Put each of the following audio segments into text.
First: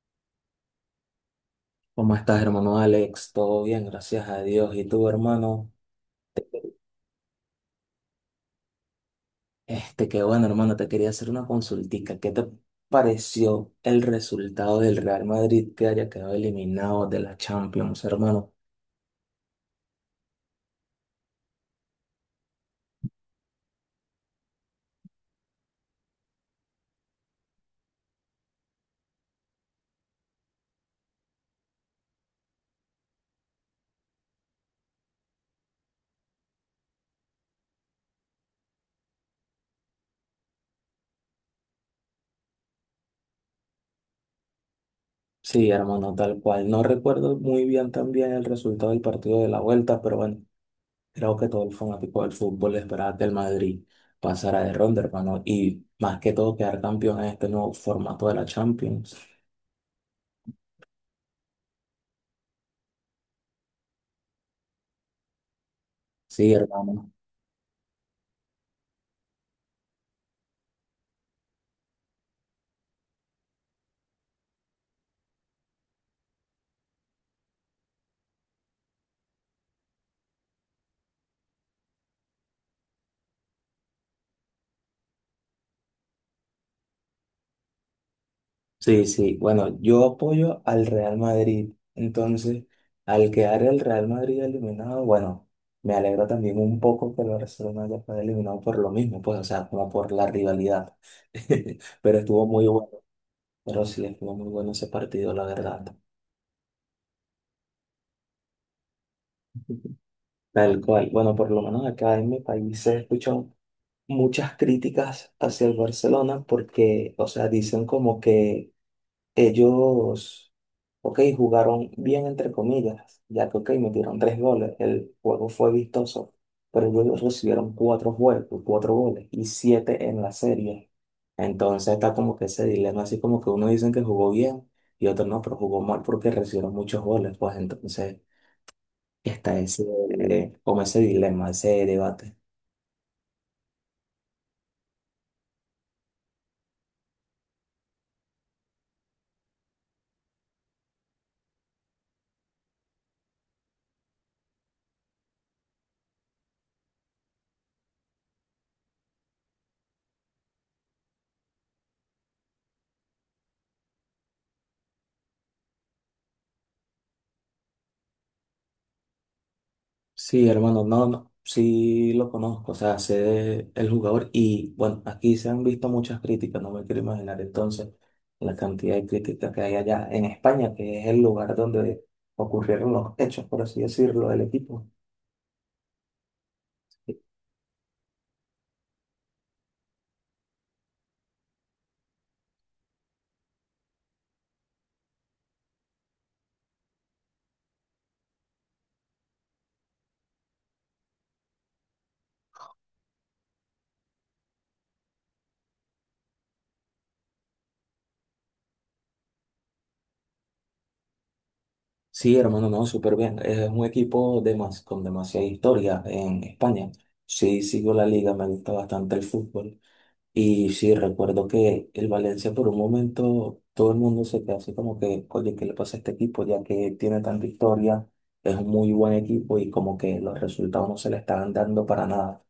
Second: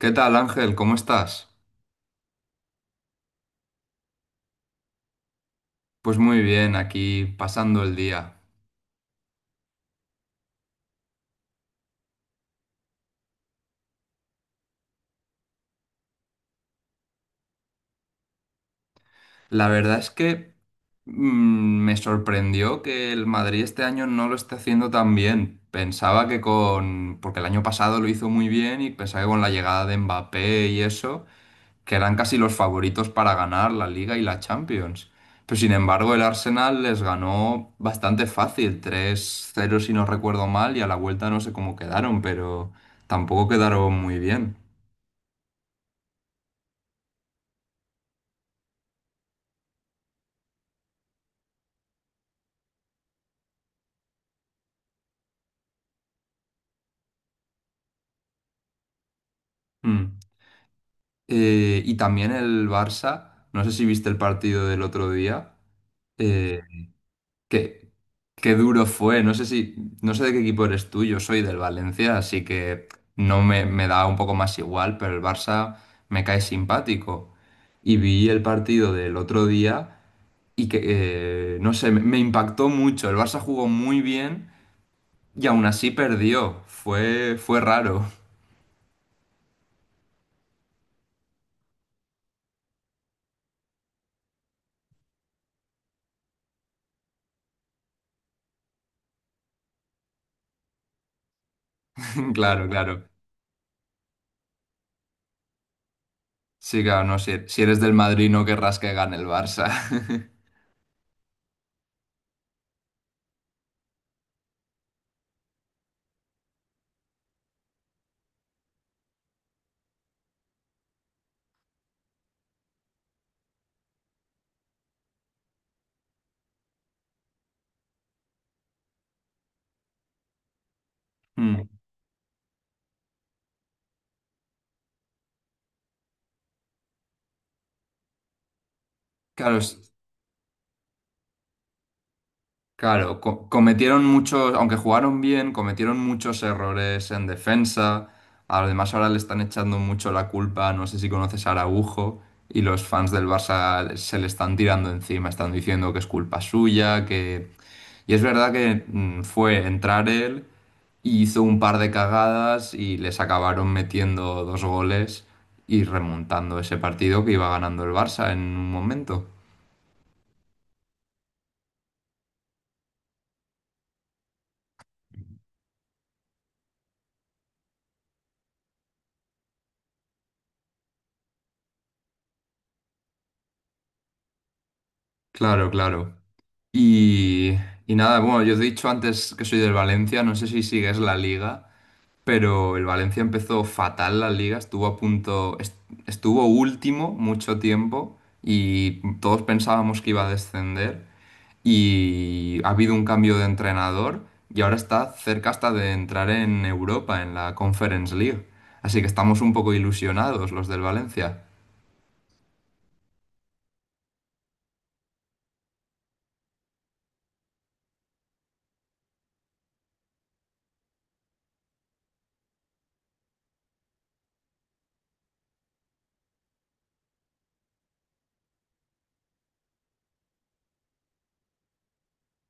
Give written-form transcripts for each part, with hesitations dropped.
¿Qué tal, Ángel? ¿Cómo estás? ¿Cómo estás, hermano Alex? Todo bien, gracias a Dios. ¿Y tú, hermano? Pues muy bien, aquí pasando el día. Qué bueno, hermano, te quería hacer una consultica. ¿Qué te pareció el resultado del Real Madrid que haya quedado eliminado de la Champions, hermano? La verdad es que me sorprendió que el Madrid este año no lo esté haciendo tan bien. Pensaba que porque el año pasado lo hizo muy bien y pensaba que con la llegada de Mbappé y eso, que eran casi los favoritos para ganar la Liga y la Champions. Pero sin embargo, el Arsenal les ganó bastante fácil, 3-0 si no recuerdo mal, y a la vuelta no sé cómo quedaron, pero tampoco quedaron muy bien. Sí, hermano, tal cual. No recuerdo muy bien también el resultado del partido de la vuelta, pero bueno, creo que todo el fanático del fútbol esperaba que el Madrid pasara de ronda, hermano, y más que todo quedar campeón en este nuevo formato de la Champions. Mm. Y también el Barça, no sé si viste el partido del otro día, Sí, eh, hermano. que, qué duro fue, no sé de qué equipo eres tú, yo soy del Valencia, así que no me da un poco más igual, pero el Barça me cae simpático. Y vi el partido del otro día y que, no sé, me impactó mucho, el Barça jugó muy bien y aún así perdió, fue raro. Sí, sí. Bueno, yo apoyo al Real Madrid. Entonces, al quedar el Real Madrid eliminado, bueno, me alegra también un poco que el Barcelona haya quedado eliminado por lo mismo, pues, o sea, como por la rivalidad. Pero estuvo muy Claro, bueno, claro. pero sí, estuvo muy bueno ese partido, la verdad. Sí, claro, no, si eres del Madrid no querrás que gane el Barça. Tal cual. Bueno, por lo menos acá en mi país se escuchan muchas críticas hacia el Barcelona porque, o sea, dicen como que Ellos, ok, jugaron bien entre comillas, ya que, ok, metieron tres goles, el juego fue vistoso, pero ellos recibieron cuatro juegos, cuatro goles y siete en la serie. Mm. Entonces está como que ese dilema, así como que uno dicen que jugó bien y otro no, pero jugó mal porque recibieron muchos goles, pues entonces Claro, está ese, es- como ese dilema, ese debate. claro, cometieron muchos, aunque jugaron bien, cometieron muchos errores en defensa. Además, ahora le están echando mucho la culpa, no sé si conoces a Araujo, y los fans del Barça se le están tirando encima, están diciendo que es culpa suya. Que Y es verdad que, fue entrar él, hizo un par de cagadas y les acabaron metiendo dos goles y remontando ese partido que iba ganando el Barça en un momento. Sí, hermano, no, no, sí lo conozco, o sea, el jugador y bueno, aquí se han visto muchas críticas, no me quiero imaginar entonces la cantidad de críticas que hay allá en España, que es el lugar donde ocurrieron los hechos, por así decirlo, del equipo. Claro, claro. Y, y nada, bueno, yo te he dicho antes que soy del Valencia, no sé si sigues la liga, pero el Valencia empezó fatal la liga, estuvo a punto, estuvo último mucho tiempo y todos pensábamos que iba a descender. Y ha habido un cambio de entrenador y ahora está cerca hasta de entrar en Europa, en la Conference League. Así que estamos un poco ilusionados los del Valencia. Sí, hermano, no, súper bien, es un equipo de más, con demasiada historia en España. Sí, sigo la liga, me gusta bastante el fútbol. Y sí, recuerdo que el Valencia por un momento todo el mundo se quedó así como que, oye, ¿qué le pasa a este equipo? Ya que tiene tanta historia, es un muy buen equipo y como que los resultados no se le estaban dando para nada.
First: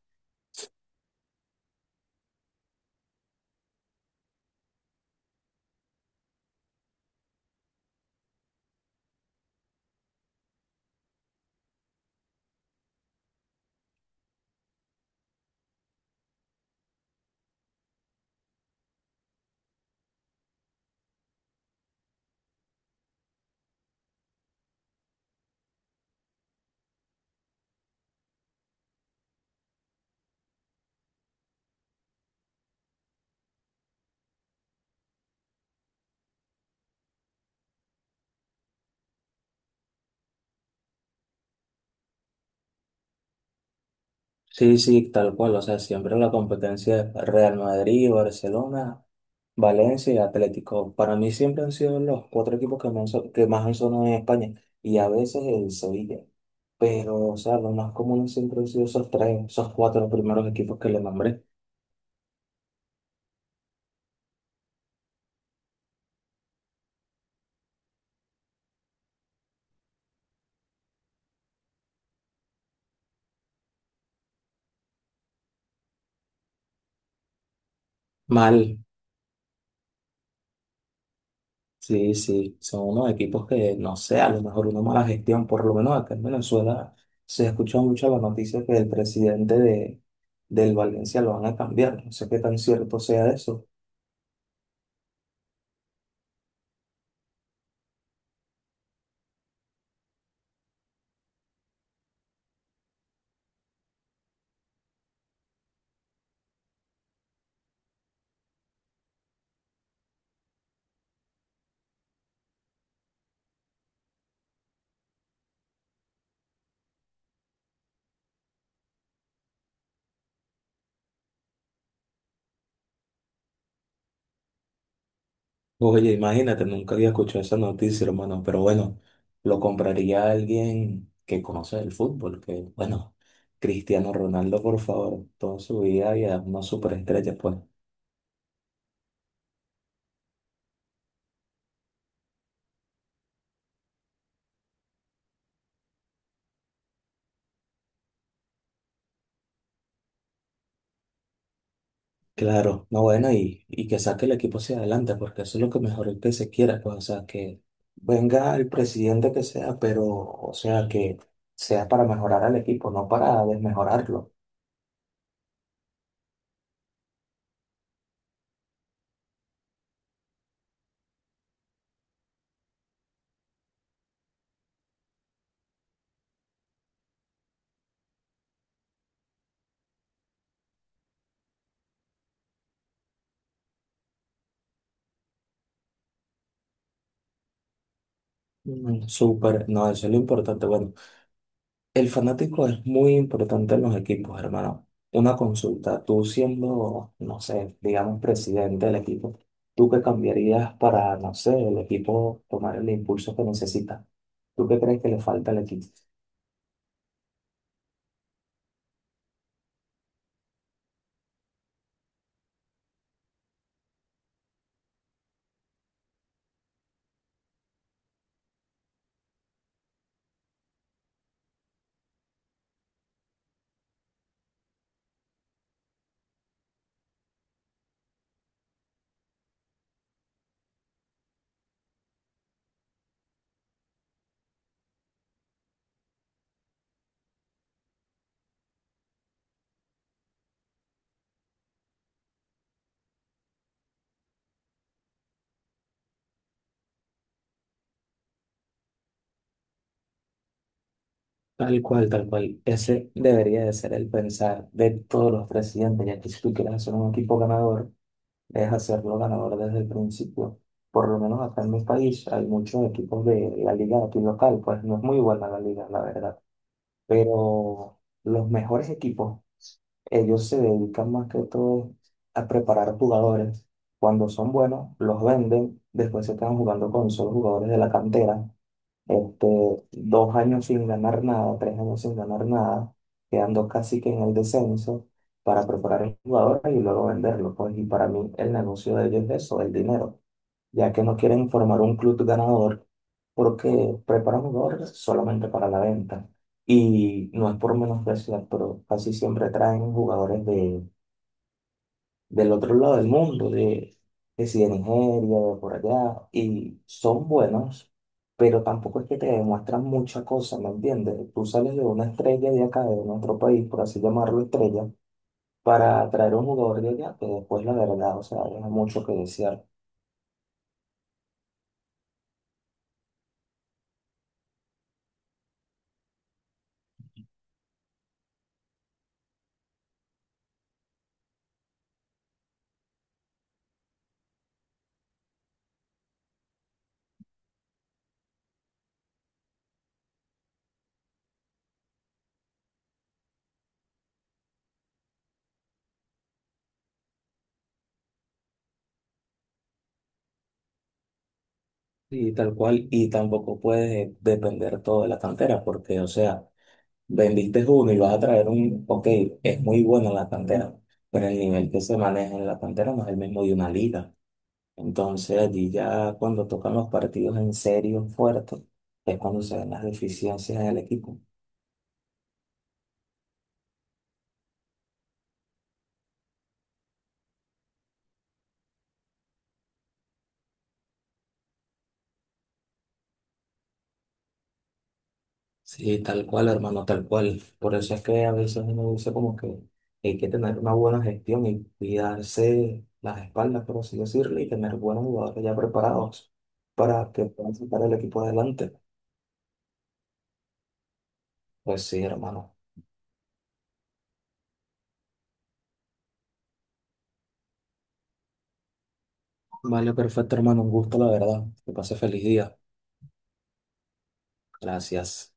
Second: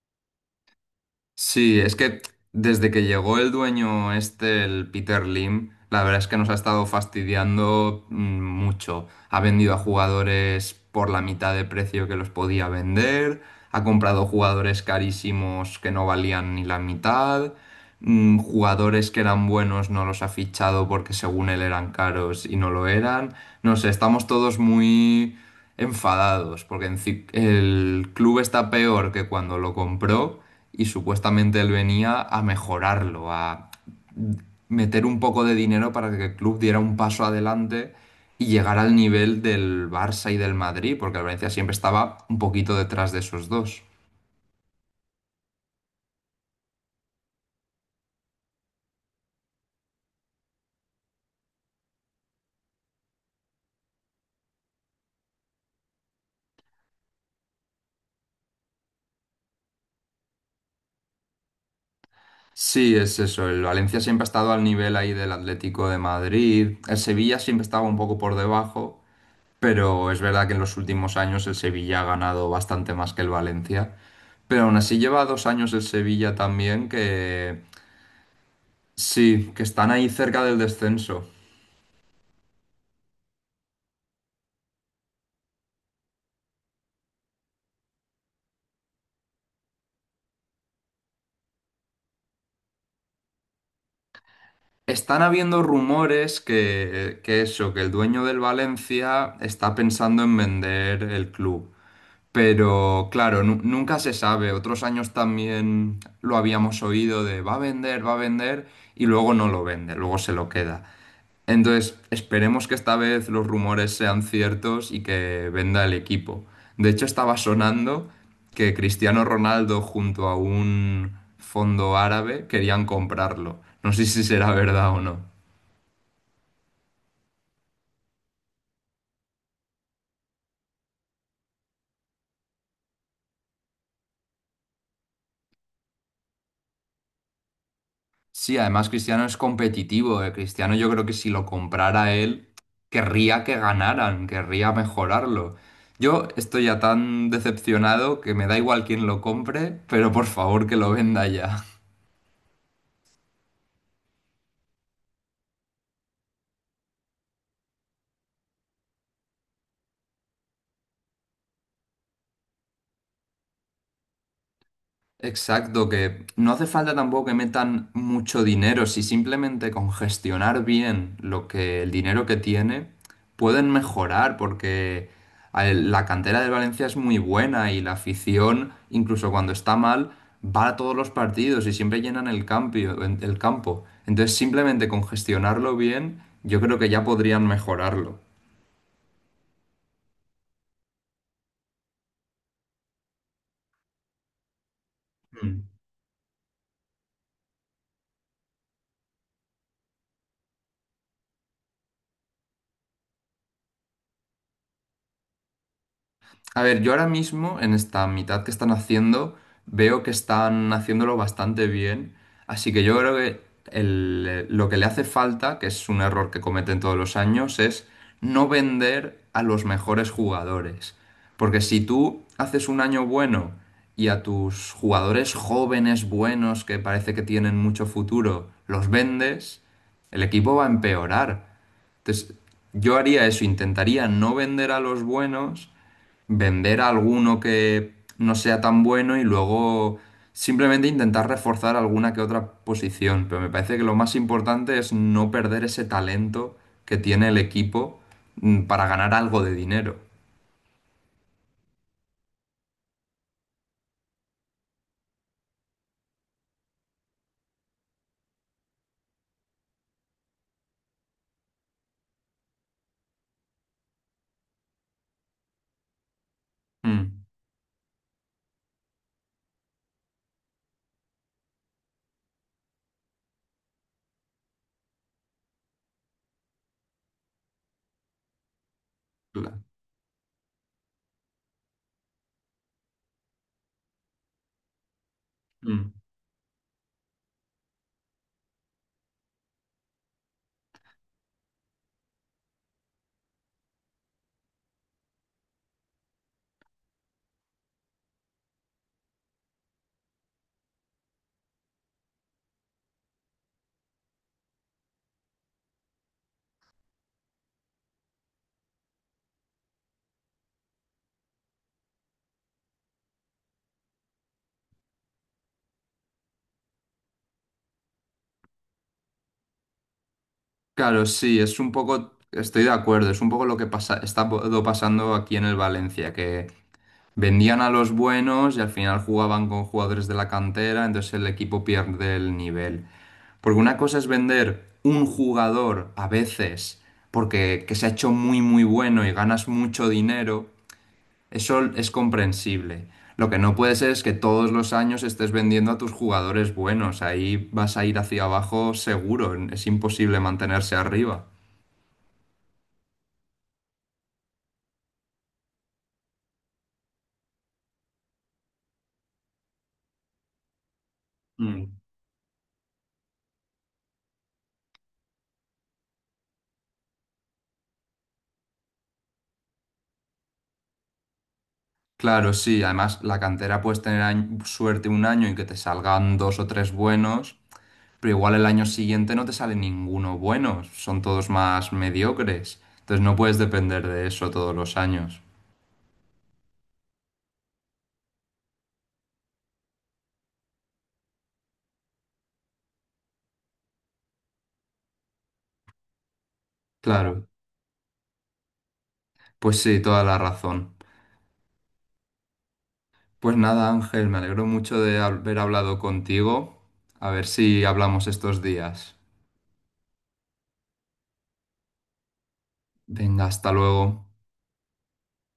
Sí, es que desde que llegó el dueño este, el Peter Lim, la verdad es que nos ha estado fastidiando mucho. Ha vendido a jugadores por la mitad de precio que los podía vender, ha comprado jugadores carísimos que no valían ni la mitad. Jugadores que eran buenos no los ha fichado porque según él eran caros y no lo eran. No sé, estamos todos muy enfadados porque el club está peor que cuando lo compró y supuestamente él venía a mejorarlo, a meter un poco de dinero para que el club diera un paso adelante y llegara al nivel del Barça y del Madrid, porque el Valencia siempre estaba un poquito detrás de esos dos. Sí, sí, tal cual, o sea, siempre la competencia es Real Madrid, Barcelona, Valencia y Atlético. Para mí siempre han sido los cuatro equipos que más han sonado en España y a veces el Sevilla. Pero, o sea, los más comunes siempre han sido esos tres, esos cuatro primeros equipos que le nombré. Sí, es eso. El Valencia siempre ha estado al nivel ahí del Atlético de Madrid. El Sevilla siempre estaba un poco por debajo, pero es verdad que en los últimos años el Sevilla ha ganado bastante más que el Valencia. Pero aún así lleva 2 años el Sevilla también que Mal, sí, que están ahí cerca del descenso. sí, sí, son unos equipos que, no sé, a lo mejor una mala gestión, por lo menos acá en Venezuela se escucha mucho la noticia que el presidente de, del Valencia lo van a cambiar, no sé qué tan cierto sea eso. Están habiendo rumores, que eso, que el dueño del Valencia está pensando en vender el club. Pero claro, nunca se sabe. Otros años también lo habíamos oído de va a vender y luego no lo vende, luego se lo queda. Entonces, esperemos que esta vez los rumores sean ciertos y que venda el equipo. De hecho, estaba sonando que Cristiano Ronaldo junto a un fondo árabe querían comprarlo. No sé si será verdad o no. Oye, imagínate, nunca había escuchado esa noticia, hermano, pero bueno, lo compraría alguien que conoce el fútbol, que, bueno, Cristiano Ronaldo, por favor, toda su vida y es una superestrella, pues. Sí, además Cristiano es competitivo. Cristiano yo creo que si lo comprara él, querría que ganaran, querría mejorarlo. Yo estoy ya tan decepcionado que me da igual quién lo compre, pero por favor que lo venda ya. Claro, no bueno, y que saque el equipo hacia adelante, porque eso es lo que mejor es que se quiera, pues, o sea, que venga el presidente que sea, pero, o sea, que sea para mejorar al equipo, no para desmejorarlo. Exacto, que no hace falta tampoco que metan mucho dinero, si simplemente con gestionar bien lo que el dinero que tiene pueden mejorar, porque a la cantera del Valencia es muy buena y la afición, incluso cuando está mal, va a todos los partidos y siempre llenan el el campo. Entonces, simplemente con gestionarlo bien, yo creo que ya podrían mejorarlo. Mm, súper, no, eso es lo importante. Bueno, el fanático es muy importante en los equipos, hermano. Una Mm. consulta, tú siendo, no sé, digamos, presidente del equipo, ¿tú qué cambiarías para, no sé, el equipo tomar el impulso que necesita? ¿Tú qué crees que le falta al equipo? A ver, yo ahora mismo, en esta mitad que están haciendo, veo que están haciéndolo bastante bien. Así que yo creo que lo que le hace falta, que es un error que cometen todos los años, es no vender a los mejores jugadores. Porque si tú haces un año bueno y a tus jugadores jóvenes, buenos, que parece que tienen mucho futuro, los vendes, el equipo va a empeorar. Entonces, yo haría eso, intentaría no vender a los buenos, vender a alguno que no sea tan bueno y luego simplemente intentar reforzar alguna que otra posición. Pero me parece que lo más importante es no perder ese talento que tiene el equipo, para ganar algo de dinero. Tal cual, tal cual. Ese debería de ser el pensar de todos los presidentes, ya que si tú quieres hacer un equipo ganador, debes hacerlo ganador desde el principio. Por lo menos acá en mi país hay muchos equipos de la liga aquí local, pues no es muy buena la liga, la verdad. Mm. Pero los mejores equipos, ellos se dedican más que todo a preparar jugadores. Cuando son buenos, los venden, después se quedan jugando con solo jugadores de la cantera este, cla- dos años sin ganar nada, tres años sin ganar nada, quedando casi que en el descenso para mm. preparar a los jugadores y luego venderlo. Pues, y para mí el negocio de ellos es eso, el dinero, ya que no quieren formar un club ganador porque preparan jugadores solamente para la venta. Y no es por menospreciar, pero casi siempre traen jugadores de del otro lado del mundo, de, si de Nigeria, de por allá, y son buenos, pero tampoco es que te demuestran mucha cosa, ¿me entiendes? Tú sales de una estrella de acá, de nuestro país, por así llamarlo estrella, para traer un jugador de allá, que después la verdad, o sea, deja mucho que desear. Claro, sí, es un poco, estoy de acuerdo, es un poco lo que pasa, está pasando aquí en el Valencia, que vendían a los buenos y al final jugaban con jugadores de la cantera, entonces el equipo pierde el nivel. Porque una cosa es vender un jugador a veces porque que se ha hecho muy muy bueno y ganas mucho dinero, eso es comprensible. Lo que no puede ser es que todos los años estés vendiendo a tus jugadores buenos, ahí vas a ir hacia abajo seguro, es imposible mantenerse arriba. Y tal cual, y tampoco puedes depender todo de la cantera, porque, o sea, vendiste uno y vas a traer un, ok, es muy bueno en la cantera, pero el nivel Mm. que se maneja en la cantera no es el mismo de una liga. Entonces allí ya cuando tocan los partidos en serio, fuertes, es cuando se ven las deficiencias del equipo. Claro, sí, además la cantera puedes tener suerte un año y que te salgan dos o tres buenos, pero igual el año siguiente no te sale ninguno bueno, son todos más mediocres, entonces no puedes depender de eso todos los años. Sí, tal cual, hermano, tal cual. Por eso es que a veces uno dice como que hay que tener una buena gestión y cuidarse las espaldas, por así decirlo, y tener buenos jugadores ya preparados para que Claro, puedan sacar el equipo adelante. pues sí, toda la razón. Pues sí, hermano. Pues nada, Ángel, me alegro mucho de haber hablado contigo, a ver si hablamos estos días. Vale, perfecto, hermano. Un gusto, la verdad. Que pase feliz día. Venga, hasta luego. Gracias.